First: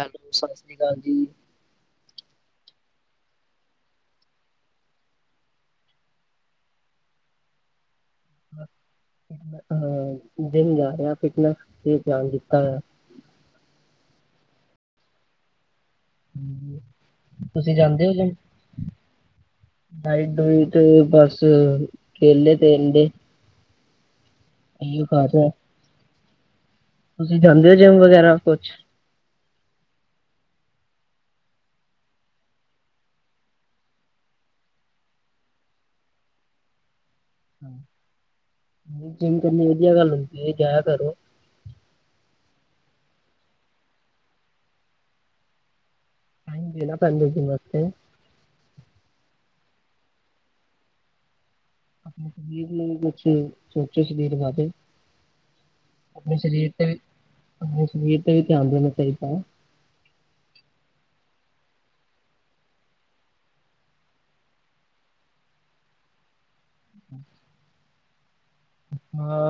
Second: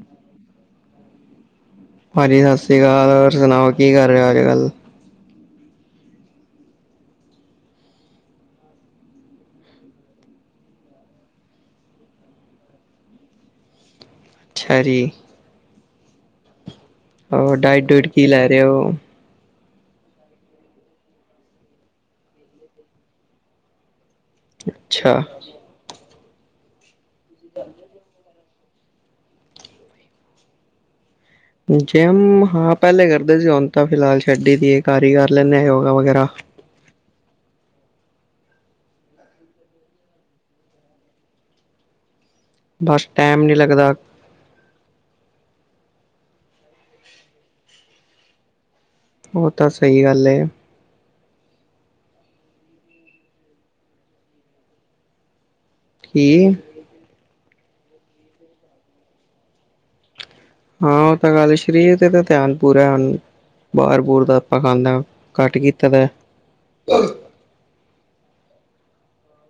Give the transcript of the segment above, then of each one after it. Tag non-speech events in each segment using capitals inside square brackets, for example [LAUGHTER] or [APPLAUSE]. Hello ਸਤਿ ਸ੍ਰੀ ਕਾਲ ਜੀ ਹਾਂਜੀ ਸਤਿ ਸ਼੍ਰੀ ਅਕਾਲ [UNINTELLIGIBLE] ਹੋਰ ਸੁਣਾਓ ਕੀ ਕਰ ਰਹੇ ਹੋ ਅੱਜ ਕੱਲ੍ਹ ਹਾਂ ਦਿਨ ਜਾ ਰਿਹਾ ਫਟਨਸ ਤੇ ਧਿਆਨ ਦਿੱਤਾ ਹੋਇਆ ਹੈ ਛਰੀ ਹਮ [INAUDIBLE] ਆਹ ਡਾਇਟ ਡੂਇਟ ਕੀ ਲੈ ਰਹੇ ਓ ਡਾਈ ਦੂਈਟ ਤੇ ਬਸ ਕੇਲੇ ਤੇਦੇ ਅਹੀੋ ਅੱਛਾ ਫਰ ਹੈ [UNINTELLIGIBLE] ਤੁਸੀਂ ਜਾਂਦੇ ਜਿਮ ਵਗੈਰਾ ਕੁਛ ਜਿਮ ਹਾਂ ਪਹਿਲੇ ਕਰਦੇ ਸੀ ਹੁਣ ਤਾਂ ਫਿਲਹਾਲ ਛੱਡੀ ਦੀ ਕਾਰੀ ਕਰ ਲੈਂਦੇ ਆਾਂ ਯੋਗਾ ਵਗੈਰਾ ਜਿਮ ਕਰਨੀ ਵਧੀਆ ਗੱਲ [UNINTELLIGIBLE] ਜਾਯਾ ਕਰੋ ਬਸ ਟੈਮ ਨੀ ਲੱਗਦਾ ਕ ਨਾ ਪੰਡ ਜੀ ਮਸਤੇ [UNINTELLIGIBLE] ਉਹ ਤਾਂ ਸਹੀ ਗੱਲ ਹੈ ਆਪਣੇ [UNINTELLIGIBLE] ਸਰੀਰ ਨੂੰ ਕੁਛ ਸੋਚੋ ਸਰੀਰ ਵਾਰੇ ਆਪਣੇ ਕੀ ਸਰੀਰ ਤੇ ਵੀ ਆਪਣੇ ਸਰੀਰ ਤੇ ਵੀ ਧਿਆਨ ਦੇਣਾ ਚਾਹੀਦਾ ਹਾਂ ਉਹ ਤਾਂ ਗੱਲ ਸ੍ਰੀ ਤੇ ਤਾਂ ਧਿਆਨ ਪੂਰਾ ਹੁ ਬਾਹਰ ਬਰ ਦਾ ਆਪਾਂ ਖਾਂਦਾ ਘੱਟ ਕੀਤਾ ਦਾ ਹਮ [INAUDIBLE] ਾਂ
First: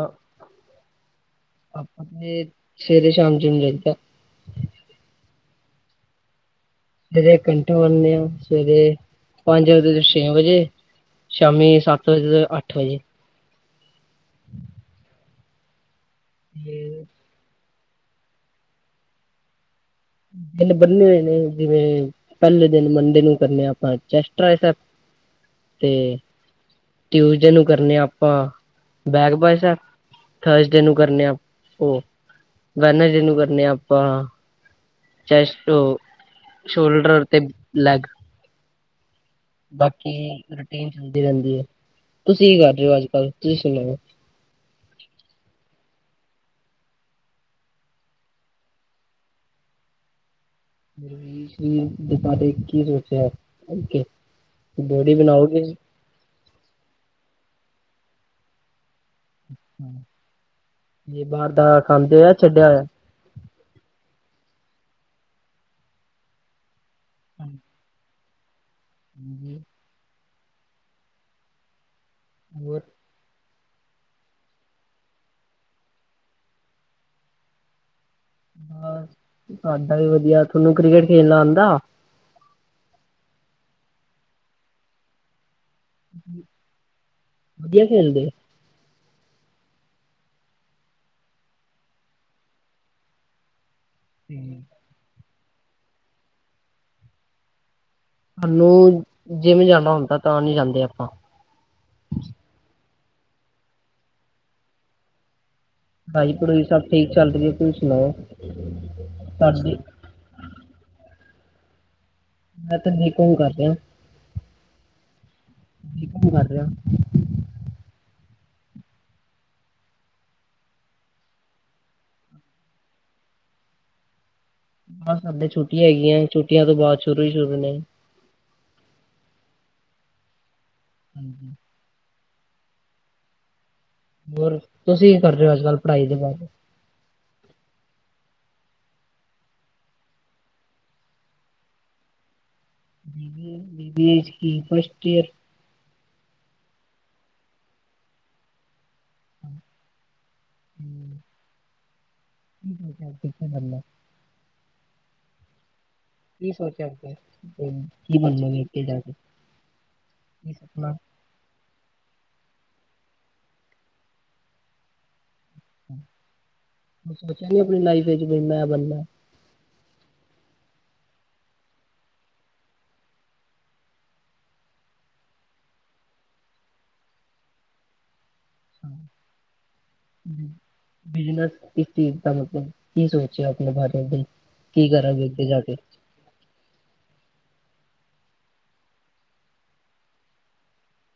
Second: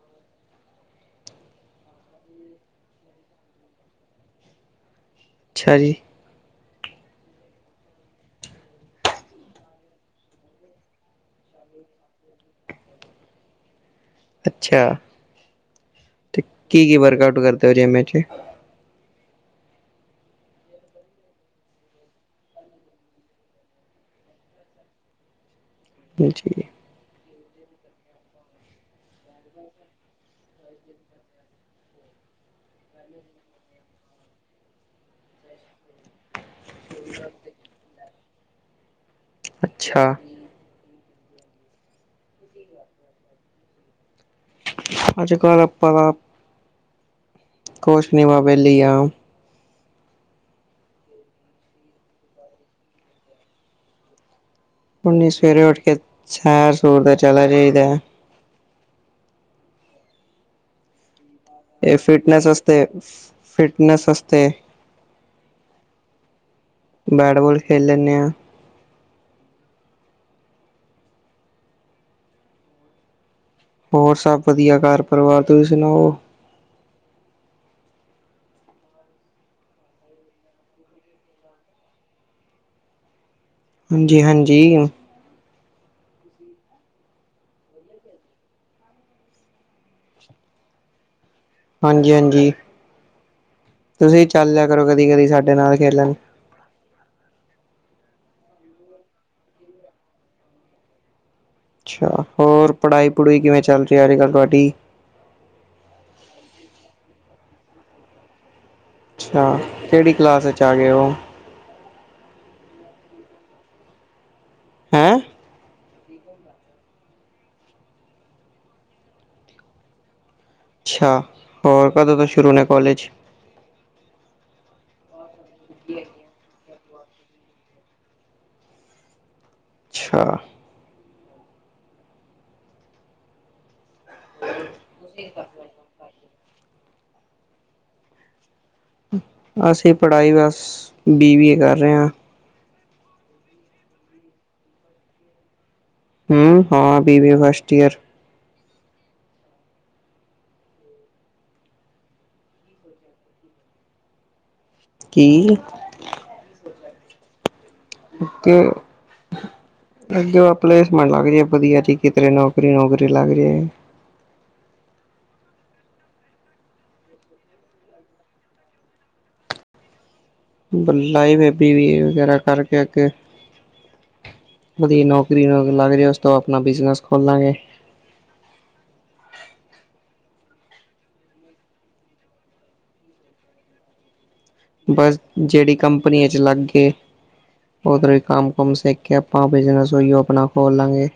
ਆਪਾਂ ਤੇ ਸਵੇਰੇ ਸ਼ਾਮ ਚਮ ਚਲਦਾ [UNINTELLIGIBLE] ਛਾ ਜੀ ਜ ਘੰਟੇ ਬਰਦੇ [UNINTELLIGIBLE] ਆ ਸਵੇਰੇ ਪੰਜ ਵਜੇ ਤੋਂ ਛੇ ਵਜੇ ਸ਼ਾਮੀ ਸੱਤ ਵਜੇ ਤੋਂ ਅੱਠ ਵਜੇ ਅੱਛਾ ਤੇ ਕੀ ਕੀ ਵਰਕ ਆਊਟ ਕਰ ਤਰੀ ਮੈ ' [UNINTELLIGIBLE] ਦਿਨ ਬੰਨੇ ਹੋਏ ਨੇ ਜਿਵੇਂ ਪਹਿਲੇ ਦਿਨ ਮੰਡੇ ਨੂੰ ਕਰਨੇ ਆਪਾਂ ਚੈਸਟ ਰਾਈ ਜੀ ਤੇ ਕਰਨੇ ਆਪਾਂ back biceps chest shoulder ਤੇ ਲਲੈਗ [INAUDIBLE] ਅੱਛਾ ਬਾਕੀ ਰੂਟੀਨ ਰਹਿੰਦੀ ਰਹਿੰਦੀ ਹੈ ਤੁਸੀਂ ਕੀ ਕਰ ਰਹੇ ਹੋ ਅੱਜ ਕੱਲ ਤੁਸੀਂ ਸੁਣਾਓ ਅੱਜ ਕੱਲ੍ਹ ਅਪਾਂ ਕੁਛ ਨੀ ਬਸ ਵੇਲੇ ਹੀ ਆ। [UNINTELLIGIBLE] ਕਿ ਦਸਿਆ ਏ ਖੁਲ ਕੇ? ਉਨੀ ਸਵੇਰੇ ਉੱਠ ਕੇ ਸੈਰ ਸੂਰ ਤੇ ਚਲਾ ਜਾ [UNINTELLIGIBLE] ਅੱਛਾ। ਇਹ ਫਿਟਨੇਸ ਅਸਤੇ, ਫਿਟਨਸ ਅਸਤੇ ਬੈਟਬੋਲ ਖੇਲ ਲੈਂਨੇ ਹਾਂ। ਹਾਂਜੀ। ਹੋਰ? ਹੋਰ ਸਭ ਵਧੀਆ ਘਰ ਪਰਿਵਾਰ, ਤੁਸੀਂ ਸੁਣਾਓ? ਬਸ ਸਾਡਾ ਵੀ ਵਧੀਆ, ਤੁਹਾਨੂੰ ਕ੍ਰਿਕਟ ਖੇਲਣਾ ਆਂਦਾ? ਹਾਂਜੀ-ਹਾਂਜੀ। ਵਧੀਆ ਖੇਲਦੇ? ਹਾਂਜੀ-ਹਾਂਜੀ। ਤੁਸੀਂ ਵੀ ਚੱਲ ਹਮ ਲਿਆ ਕਰੋ ਕਦੀ-ਕਦੀ ਸਾਡੇ ਸਾਡੇ ਨਾਲ ਖੇਲਣ। ਸਾਨੂੰ ਜਿਵੇ ਜਾਣਾ ਹੁੰਦਾ, ਤਾਂ ਨੀ ਜਾਂਦੇ ਆਪਾਂ। ਅੱਛਾ, ਹੋਰ ਪੜ੍ਹਾਈ ਪੜ੍ਹੂਈ ਕਿਵੇਂ ਚੱਲ ਰਹੀ ਹੈ ਅਜ ਕੱਲ੍ਹ ਤੁਹਾਡੀ? ਪੜੋਈ ਪੜੂਈ ਸਬ ਠੀਕ ਚੱਲ ਰਹੀ ਹੈ, ਤੁਸੀਂ ਸੁਣਾਓ? ਅੱਛਾ, ਤੁਹਾਡੀ ਕਿਹੜੀ ਕਲਾਸ ਵਿਚ ਆ ਗਏ ਉ? ਮੈਂ ਤੇ ਬੀ ਕੋਮ ਕਰ ਰਿਹਾ ਹੈਂ ਕੀ ਕੰ ਕਰ ਰਿਹਾ ਅੱਛਾ ਹੋਰ ਕਦੋਂ ਤੋਂ ਸ਼ੁਰੂ ਨੇ ਕਲਾਜ ਬ ਛੁੱਟੀ ਹੈਗੀੀਆਂ ਛੁੱਟੀਆਂ ਤੋਂ ਬਾਅਦ ਸ਼ੁਰੂ ਹੀ ਸ਼ੁਰੂ ਨੇ ਅਛਾ ਹਮ ਹਮ ਹੋਰ ਤੁਸੀਂ ਕੀ ਕਰਦੇ ਹੋ ਅੱਜ ਕੱਲ੍ਹ ਪੜ੍ਹਾਈ ਦੇ ਬਾਅਦ ਅਸੀਂ ਪੜ੍ਹਾਈ ਬਸ ਬੀ ਏ ਕਰ ਰਹੇ ਹਾਂ ਬ ਚ ਕੀ ਸੀ ਫਸਟ ਈਅਰ ਹਮ ਹਾਂ ਬੀਬੀ ਫਸਟ ਈਅਰ ਹਮ ਹਮ ਠੀਕ ਹੈ ਚੱਲ ਕਰਦਾ ਕੀ ਕੀ ਸੋਚਿਆ ਅ ਕੀ ਬਨੋਗੇ ਅੱਗੇ ਜਾ ਕੇ ਕੀ ਸੁਪਣਾ? ਵੀਰੇ ਨੌਕਰੀ ਨੌਕਰੀ ਲਗ ਜੇ ਸੋਚਿਆ ਨ ਆਪਣੀ ਲਾਈਫ ਵਿੱਚ ਵੀ ਮੈਂ ਬਣਨਾ ਬਲਾ ਹੀ ਬੀ ਏ ਵਗੈਰਾ ਕਰਕੇ ਅੱਗੇ ਵਧੀਆ ਨੌਕਰੀ ਨਕਰੀ ਲੱਗ ਜਾ ਉਸ ਤੋਂ ਆਪਣਾ ਬਿਜਨਸ ਖੋਲਾਂਗੇ ਬਿਜਨਸ ਕਿਸ ਚੀਜ਼ ਦਾ ਮਤਲਬ ਕੀ ਸੋਚਿਆ ਆਪਣੇ ਬਾਰੇ ਕੀ ਬਸ ਕਰਾਂਗੇ ਅੱਗੇ ਜਾ ਜਿਹੜੀ ਕੇ ਕੰਪਨੀੀਆਂ ਚ ਲਾਗੇ ਉਧਰ ਈ ਕੰਮ ਕੁਮ ਸਿੱਖ ਕੇ ਆਪਾਂ ਬਿਜਨਸ ਉਈਓ ਆਪਣਾ ਖੋਲ ਲਾਂਗੇ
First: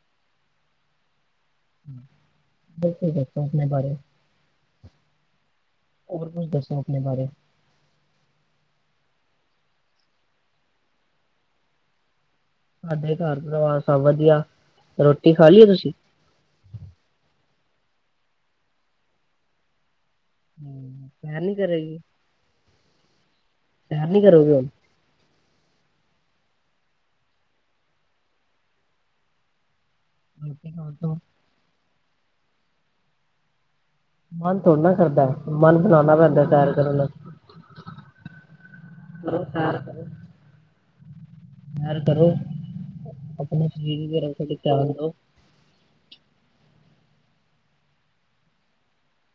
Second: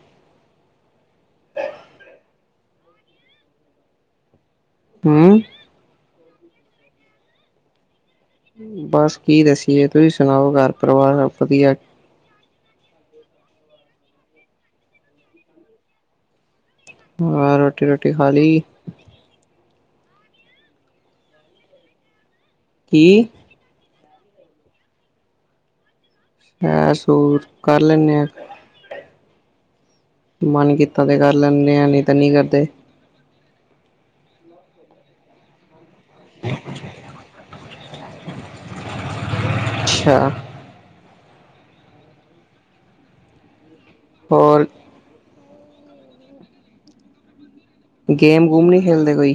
ਬਿਲਕੁ ਬਕੋ ਆਪਣੇ ਬਾਰੇ ਹਮ ਹੋਰ ਕੁਛ ਦੱਸੋ ਆਪਣੇ ਬਾਰੇ ਬਸ ਕੀ ਦੱਸੀਏ ਤੁਸੀਂ ਸੁਣਾਓ ਘਰ ਪਰਿਵਾਰ ਸਬ ਵਧੀਆ ਸਾਡੇ ਘਰ ਪਰੀਵਾਰ ਸਭ ਵਧੀਆ ਰੋਟੀ ਖਾ ਲਈ ਤੁਸੀਂ ਹਾਂ ਰੋਟੀ ਰੋਟੀ ਖਾ ਲਈ ਹਮ ਸੈਰ ਨੀ ਕਰੇਗੀ ਕੀ ਸੈਰ ਨੀ ਕਰੋਗੇ ਹੁਣ ਸੈਰ ਸੂੂਰ ਕਰ ਲੈਂਦੇ ਆਾਂ ਰੋਟੀ ਮਨ ਖਾਣ ਕੀਤਾ ਤੋਂ ਤੇ ਕਰ ਲੈਂਦੇ ਆ ਨੀ ਐਨੀ ਕਰਦੇ ਮਨ ਥੋੜਾ ਨਾ ਕਰਦਾ ਮਨ ਨਾਨ ਪੈਦਾ ਸੈਰ ਕਰਨ ਨਾਲ ਅੱਛਾ ਸੈਰ ਕਰੋ ਆਪਣੇ ਜ ਮਰਾਡ ਹੋਰ ਚਿਆਦਾ ਗੇਮ ਗੂਮ ਨਹੀਂ ਖੇਲਦੇ ਕੋਈ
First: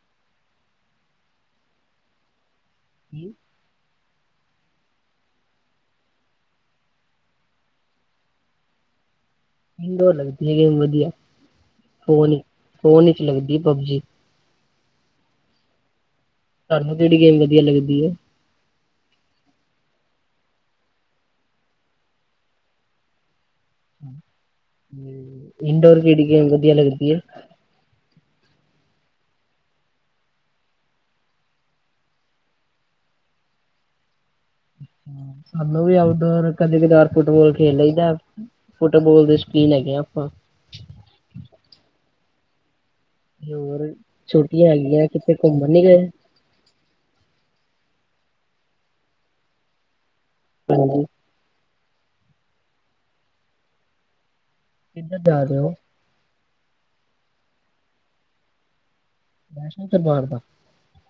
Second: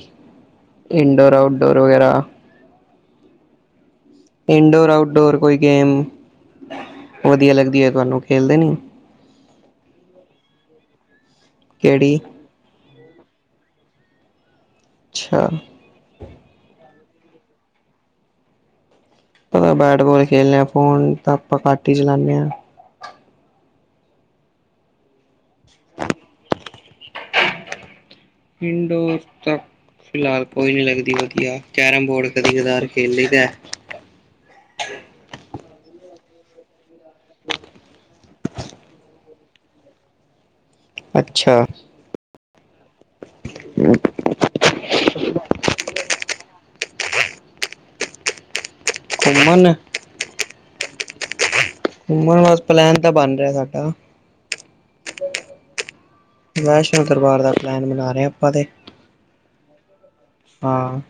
ਇਨਡੋਰ ਆਊਟਡੋਰ ਵਗੈਰਾ ਕੀ ਇਨਡੋਰ-ਆਊਟਡੋਰ ਕੋਈ ਗੇਮ ਵਧੀਆ ਲੱਗਦੀ ਤੁਹਾਨੂੰ, ਖੇਲਦੇ ਨਹੀਂ? ਇਨਡੋਰ ਲੱਗਦੀ ਐ ਗੇਮ ਵਧੀਆ। ਕੇੜੀ ਫੋਨ ਫੋਨ ਵਿਚ ਲੱਗਦੀ ਪਬਜੀ ਅੱਛਾ। ਜਿਹੜੀ ਗੇਮ ਵਧੀਆ ਲੱਗਦੀ ਹੈ? ਪਤਾ ਬੈਟਬਾਲ ਖੇਲਣੇ ਫੋਨ ਤਾਂ ਆਪਾਂ ਘੱਟ ਹੀ ਚਲਾਉਾਨਦੇ ਹਾਂ । ਇੰਡੋਰ ਕਿਹੜੀ ਗੇਮ ਵਧੀਆ ਲੱਗਦੀ ਹੈ? ਇੰਡੋਰ ਤੱਕ ਫਿਲਹਾਲ ਕੋਈ ਨਹੀਂ ਲੱਗਦੀ ਵਧੀਆ। ਕੈਰਮ ਬੋਰਡ ਕਦੀ-ਕਦਾਰ ਖੇਲ ਲਈਦਾ। ਡੋਰ ਕਦੀ-ਕਦਾਰ ਫੁੱਟਬਾਲ ਖੇਲ ਲਈਦਾ। ਫੁੱਟਬਾਲ ਦੀ ਸਕੀਨ ਹੈਗੇ ਆ ਆਪਾਂ। ਅੱਛਾ ਹੋਰ ਛੋਟੀਆਂ ਹੈਗੀਆਂ ਕਿਥੇ ਘੁੰਮਣ ਨੀ ਗਏ ਘੁੰਮਣ ਹਾਂ ਜੀ ਨਾ ਬਸ ਪਲੈਨ ਤਾਂ ਬਣ ਰਿਹਾ ਸਾਡਾ ਕਿੱਧਰ ਜਾ ਰਹੇ ਹੋ ਵੈਸ਼ਨੋ ਦਰਬਾਰ ਦਾ ਪਲੈਨ ਬਣਾ ਰਹੇ ਹਾਂ। ਆਪਾਂ ਤੇ ਵੈਸ਼ਨੋ ਦਰਬਾਰ ਦਾ, ਹਾਂ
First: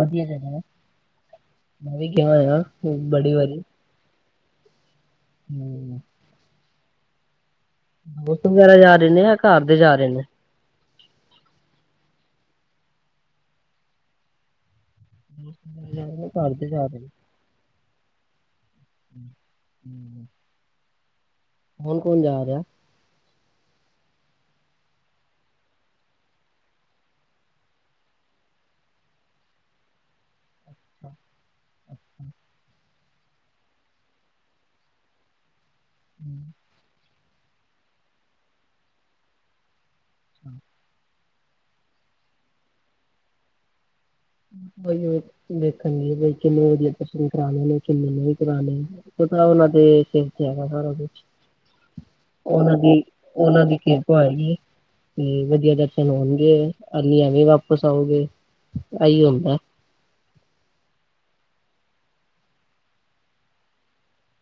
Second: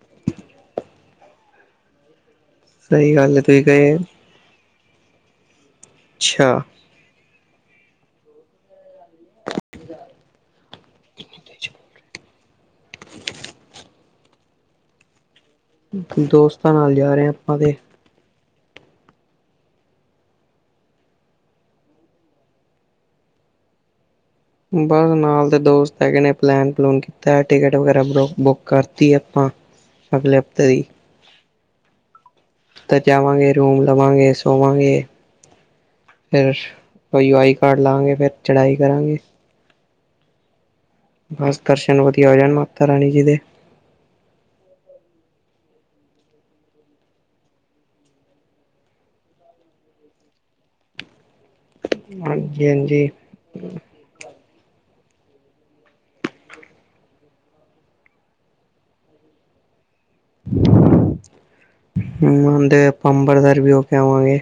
ਵਧੀਆ ਜਗ੍ਹਾ ਐ। ਮੈਂ ਵੀ ਗਯਾ ਹੋਇਆ ਸਹੀ ਬੜੀ ਗੱਲ ਵਾਰੀ ਹੈ।--ਤੁਸੀਂ ਗਏ ਅੱਛਾ। ਦੋਸਤ ਵਗੈਰਾ ਯਾਰ ਕਲੇ ਜਾਂ ਘਰ ਦੇ ਜਾ ਰਹੇ ਨੇ। ਘਰ ਦੇ ਦੋਸਤਾਂ ਨਾਲ ਜਾ ਰਹੇ ਆ ਆਪਾਂ ਤੇ ਹੂੰ, ਹੋਰ ਕੋਨ ਜਾ ਰਿਹਾ? ਬੱਸ ਨਾਲ ਦੇ ਦੋਸਤ ਹੈਗੇ ਨੇ ਪਲਾਨੇ -ਪਲੋਨੇ ਕਿਤਾਂ ਹੈ। ਟਿਕਟ ਵਗੜਾ ਬਰੋ ਬੁਕ ਕਰਤੀ ਆਪਾਂ। ਅਗਲਾ ਹਫਤਾ ਦੀ। ਅੱਛਾ ਤੇ ਜਾਵੇਗਏ, ਰੂਮ ਲਾਵਾ ਗਏ, ਸੋਵਾ ਗਏ। ਫ [UNINTELLIGIBLE] ਕੋਈ ਆਈ ਕਾਰਡ ਲਾਂਗੇ ਫਿਰ ਚੜਾਈ ਕਰਾਂਗੇ। ਹਮ। ਬਸ ਦਰਸ਼ਨ ਵਧੀਆ ਹੋ ਜਾਣ ਮਾਤਾਰਾਨੀ ਜੀ ਦੇ। ਦੇਖਣ ਨੀ ਚਲੋ ਉਹਨਾਂ ਦੇ [UNINTELLIGIBLE] ਹਾਂਜੀ ਉਹਨਾਂ ਹਾਂਜੀ ਦੀ-ਉਹਨਾਂ ਦੀ ਕਿਰਪਾ ਹੈਗੀ ਹੈ ਵਧੀਆ ਦਰਸ਼ਨ ਹੋਣਗੇ ਹਲੀ ਐਵੇਂ ਵਾਪਿਸ ਆਉਗੇ। ਏ ਇ ਹੁੰਦਾ ਹੁਣ ਤੇ ਆਪਾਂ ਅੰਬਰਸਰ ਵੀ ਹੋ ਕੇ ਆਵਾਂਗੇ।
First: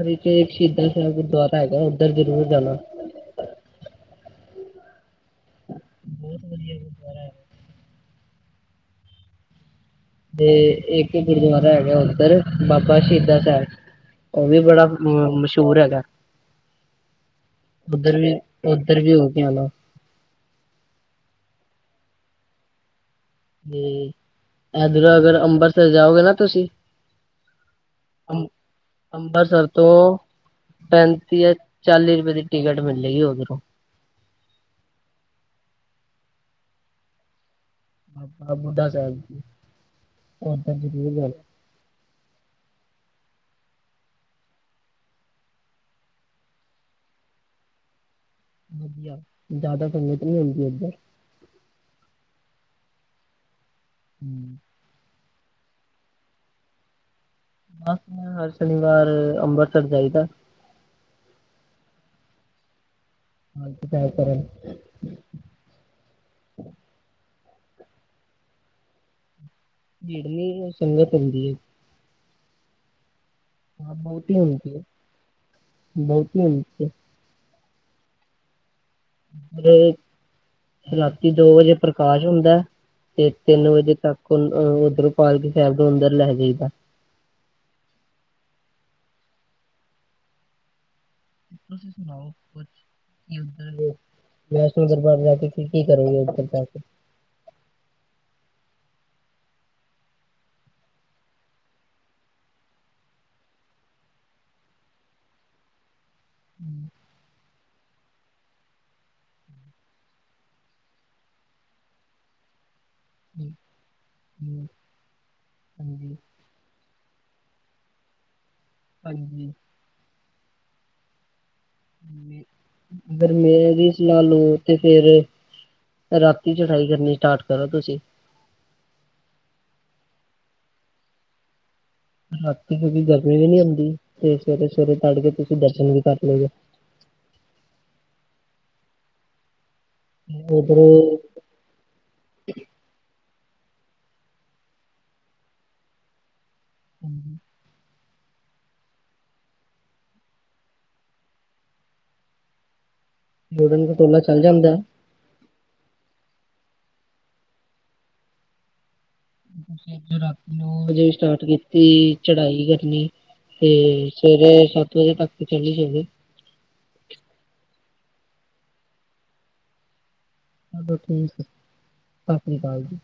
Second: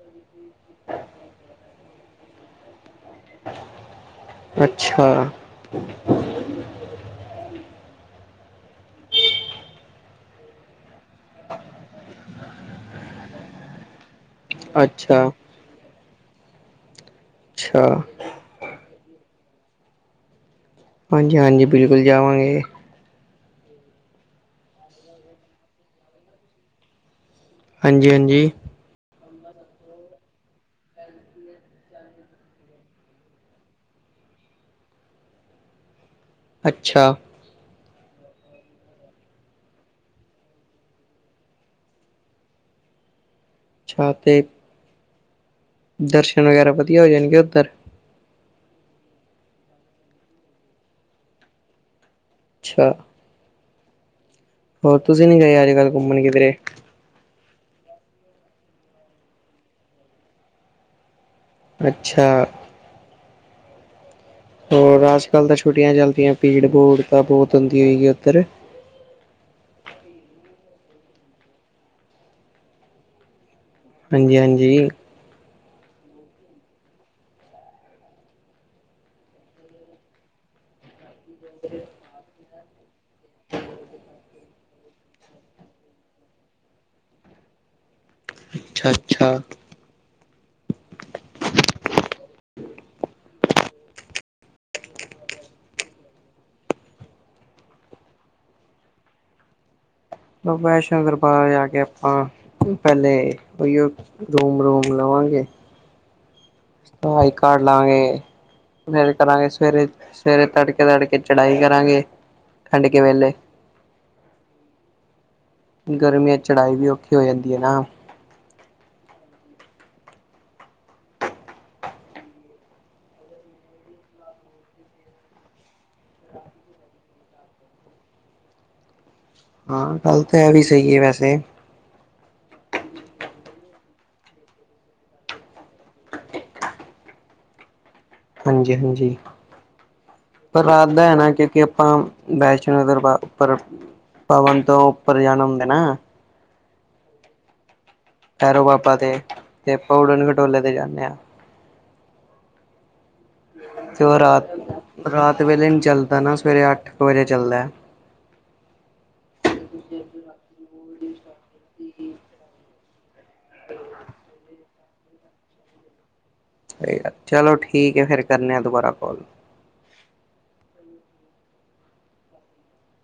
ਓਦੇ ਚ ਇੱਕ ਸ਼ਹੀਦਾ ਸਾਹਿਬ ਗੁਰਦੁਆਰਾ ਹੈਗਾ, ਉੱਧਰ ਜਰੂਰ ਜਾਣਾ। ਅੱਛਾ। [INAUDIBLE] ਤੇ ਇੱਕ ਗੁਰਦੁਆਰਾ ਹੈਗਾ ਉੱਧਰ ਬਾਬਾ ਸ਼ਹੀਦਾ ਸਾਹਿਬ। ਉਹ ਵੀ ਬੜਾ ਮ ਅੱਛਾ ਮਸ਼ਹੂਰ ਹੈਗਾ। ਅੱਛਾ ਉੱਧਰ ਵੀ, ਉੱਧਰ ਵੀ ਹੋਊ। ਕੀ ਹਾਲ ਆ? ਹਾਂਜੀ-ਹਾਂਜੀ ਬਿਲਕੁਲ, ਜਾਵਾਂਗੇ। ਤੇ ਇਧਰੋਂ ਅਗਰ ਅੰਬਰਸਰ ਜਾਓਗੇ ਨਾ ਤੁਸੀਂ ਅੰ ਹਾਂਜੀ-ਹਾਂਜੀ। ਅੰਬਰਸਰ ਤੋਂ ਪੈਂਤੀ ਜਾਂ ਚਾਲੀ ਰੁਪਏ ਦੀ ਟਿਕਟ ਮਿਲੇਗੀ ਉਧਰੋਂ। ਅੱਛਾ। ਬਾਬਾ ਬੁੱਢਾ ਸਾਹਿਬ, ਹੁਣ ਤਾਂ ਜਰੂਰ ਜਾਣਾ। ਅੱਛਾ ਤੇ ਦਰਸ਼ਨ ਵਗੈਰਾ ਵਧੀਆ ਹੋ ਜਾਣਗੇ ਉੱਧਰ? ਵਧੀਆ, ਜਿਆਦਾ ਸੰਗਤ ਨੀ ਹੁੰਦੀ ਏਧਰ। ਅੱਛਾ। ਹਮ। ਹੋਰ ਤੁਸੀਂ ਨਹੀ ਗਏ ਅੱਜ ਕੱਲ੍ਹ ਘੁੰਮਣ ਕਿਧਰੇ? ਬਸ ਮੈਂ ਹਰ ਸ਼ਨੀਵਾਰ ਅੰਬਰਸਰ ਜਾਈਦਾ। ਅੱਛਾ। ਹਾਂ [UNINTELLIGIBLE] ਹੋਰ ਅੱਜ ਕੱਲ ਤਾਂ ਛੁੱਟੀਆਂ ਚੱਲਦੀਆਂ ਭੀੜ ਭੂੜ ਤਾਂ ਬਹੁਤ ਤ ਓਂਦੀ ਹੋਏਗੀ ਉੱਧਰ। ਜੇੜਨੀ [UNINTELLIGIBLE] ਸੰਗਤ ਹੁੰਦੀ ਏ। ਹਾਂ ਬਹੁਤੀ ਹਾਂਜੀ ਓਂਦੀ ਏ। ਹਾਂਜੀ ਬਹੁਤੀ ਹੁੰਦੀ ਏ। [UNINTELLIGIBLE] ਕਿ ਦੋ ਵਜੇ ਪ੍ਰਕਾਸ਼ ਹੁੰਦਾ। ਤੇ ਤਿੰਨ ਵਜੇ ਤੱਕ ਉਨ ਅ ਉੱਧਰੋਂ ਪਾਲਕੀ ਸਾਹਿਬ ਨੂੰ ਅੰਦਰ ਲੈ ਜਾਈਦਾ। ਅੱਛਾ ਅੱਛਾ। ਤੁਸੀਂ ਸੁਣਾਓ ਕੁਛ ਵੈਸ਼ਨੋ ਦਰਬਾਰ ਜਾ ਕੇ ਤੁਸੀ ਕੀ ਕਰੋਗੇ ਉਧਰ ਜਾ ਕੇ। ਵੈਸ਼ਨੋ ਦਰਬਾਰ ਜਾ ਕੇ ਅਪਾਂ ਪੈਲੇ ਉਹੀਓ ਰੂਮ ਰੂਮ ਲਵਾਂਗੇ, ਸਵਾਈ ਕਾਰਡ ਲਾਂਗੇ ਫੇਰ ਕਰਾਂਗੇ ਸਵੇਰੇ ਸਵੇਰੇ ਤੜਕੇ ਤੜਕੇ ਚੜਾਈ ਕਰਾਂਗੇ ਠੰਡ ਕੇ ਵੇਲੇ। ਹੂੰ, ਹਾਂਜੀ ਗਰਮੀਆਂ ਚ ਚੜਾਈ ਵੀ ਔਖੀ ਓ ਜਾਂਦੀ ਏ ਨਾ। ਹਾਂਜੀ। ਫੇਰ ਲ ਲੋ ਤੇ ਫੇਰ ਰਾਤੀ ਚੜਾਈ ਕਰਨੀ ਸਟਾਰਟ ਕਰੋ ਤੁਸੀਂ। ਹਾਂ ਗੱਲ ਤਾਂ ਐਵੀ ਸਹੀ ਏ ਵੈਸੇ। ਰਾਤੀ ਕਿਉਂਕਿ ਗਰਮੀ ਵੀ ਨੀ ਹੁੰਦੀ ਤੇ ਸਵੇਰੇ ਸਵੇਰੇ ਤੜਕੇ ਤੁਸੀਂ ਦਰਸ਼ਨ ਵੀ ਕਰ ਲੋਗੇ। ਹਾਂਜੀ ਹਾਂਜੀ। ਪਰ ਰਾਤ ਉਧਰੋਂ ਦਾ ਐ ਨਾ ਕਿਉਂਕਿ ਆਪਾਂ ਵੈਸ਼ਨੋ ਦਰਬਾਰ ਉੱਪਰ ਪਵਨ ਤੋਂ ਉੱਪਰ ਜਾਣਾ ਹੁੰਦਾ ਨਾ ਹੂੰ। ਭੈਰੋ ਬਾਬਾ ਤੇ ਤੇ ਅਪਾਂ ਉਡਣ ਖਟੋਲੇ ਤੇ ਜਾਂਣੇ ਆਂ। ਗੁਡਨ ਤੇ ਉਹ ਖਟੋਲਾ ਚੱਲ ਰਾਤ ਹੁੰਦੇ? ਰਾਤ ਵੇਲੇ ਨੀ ਚੱਲਦਾ ਨਾ ਸਵੇਰੇ ਅੱਠ ਕ ਵਜੇ ਚੱਲ ਨੇ। ਸੋਚੋ ਰਾਤੀ ਨੋ ਵਜੇ ਸਟਾਰਟ ਕੀਤੀ ਚੜਾਈ ਕਰਨੀ ਤੇ ਸਵੇਰੇ ਸੱਤ ਵਜੇ ਤੱਕ ਤੇ ਚੱੜੀ ਜਾਦੇ ਕੋਈ ਗੱਲ, ਚਲੋ ਠੀਕ ਏ, ਫੇਰ ਕਰਣੇ ਆ ਦੁਬਾਰਾ ਕੋਲ। ਔ ਠੀਕ ਏ, ਸਤਿ ਸ੍ਰੀ ਕਾਲ ਜੀ।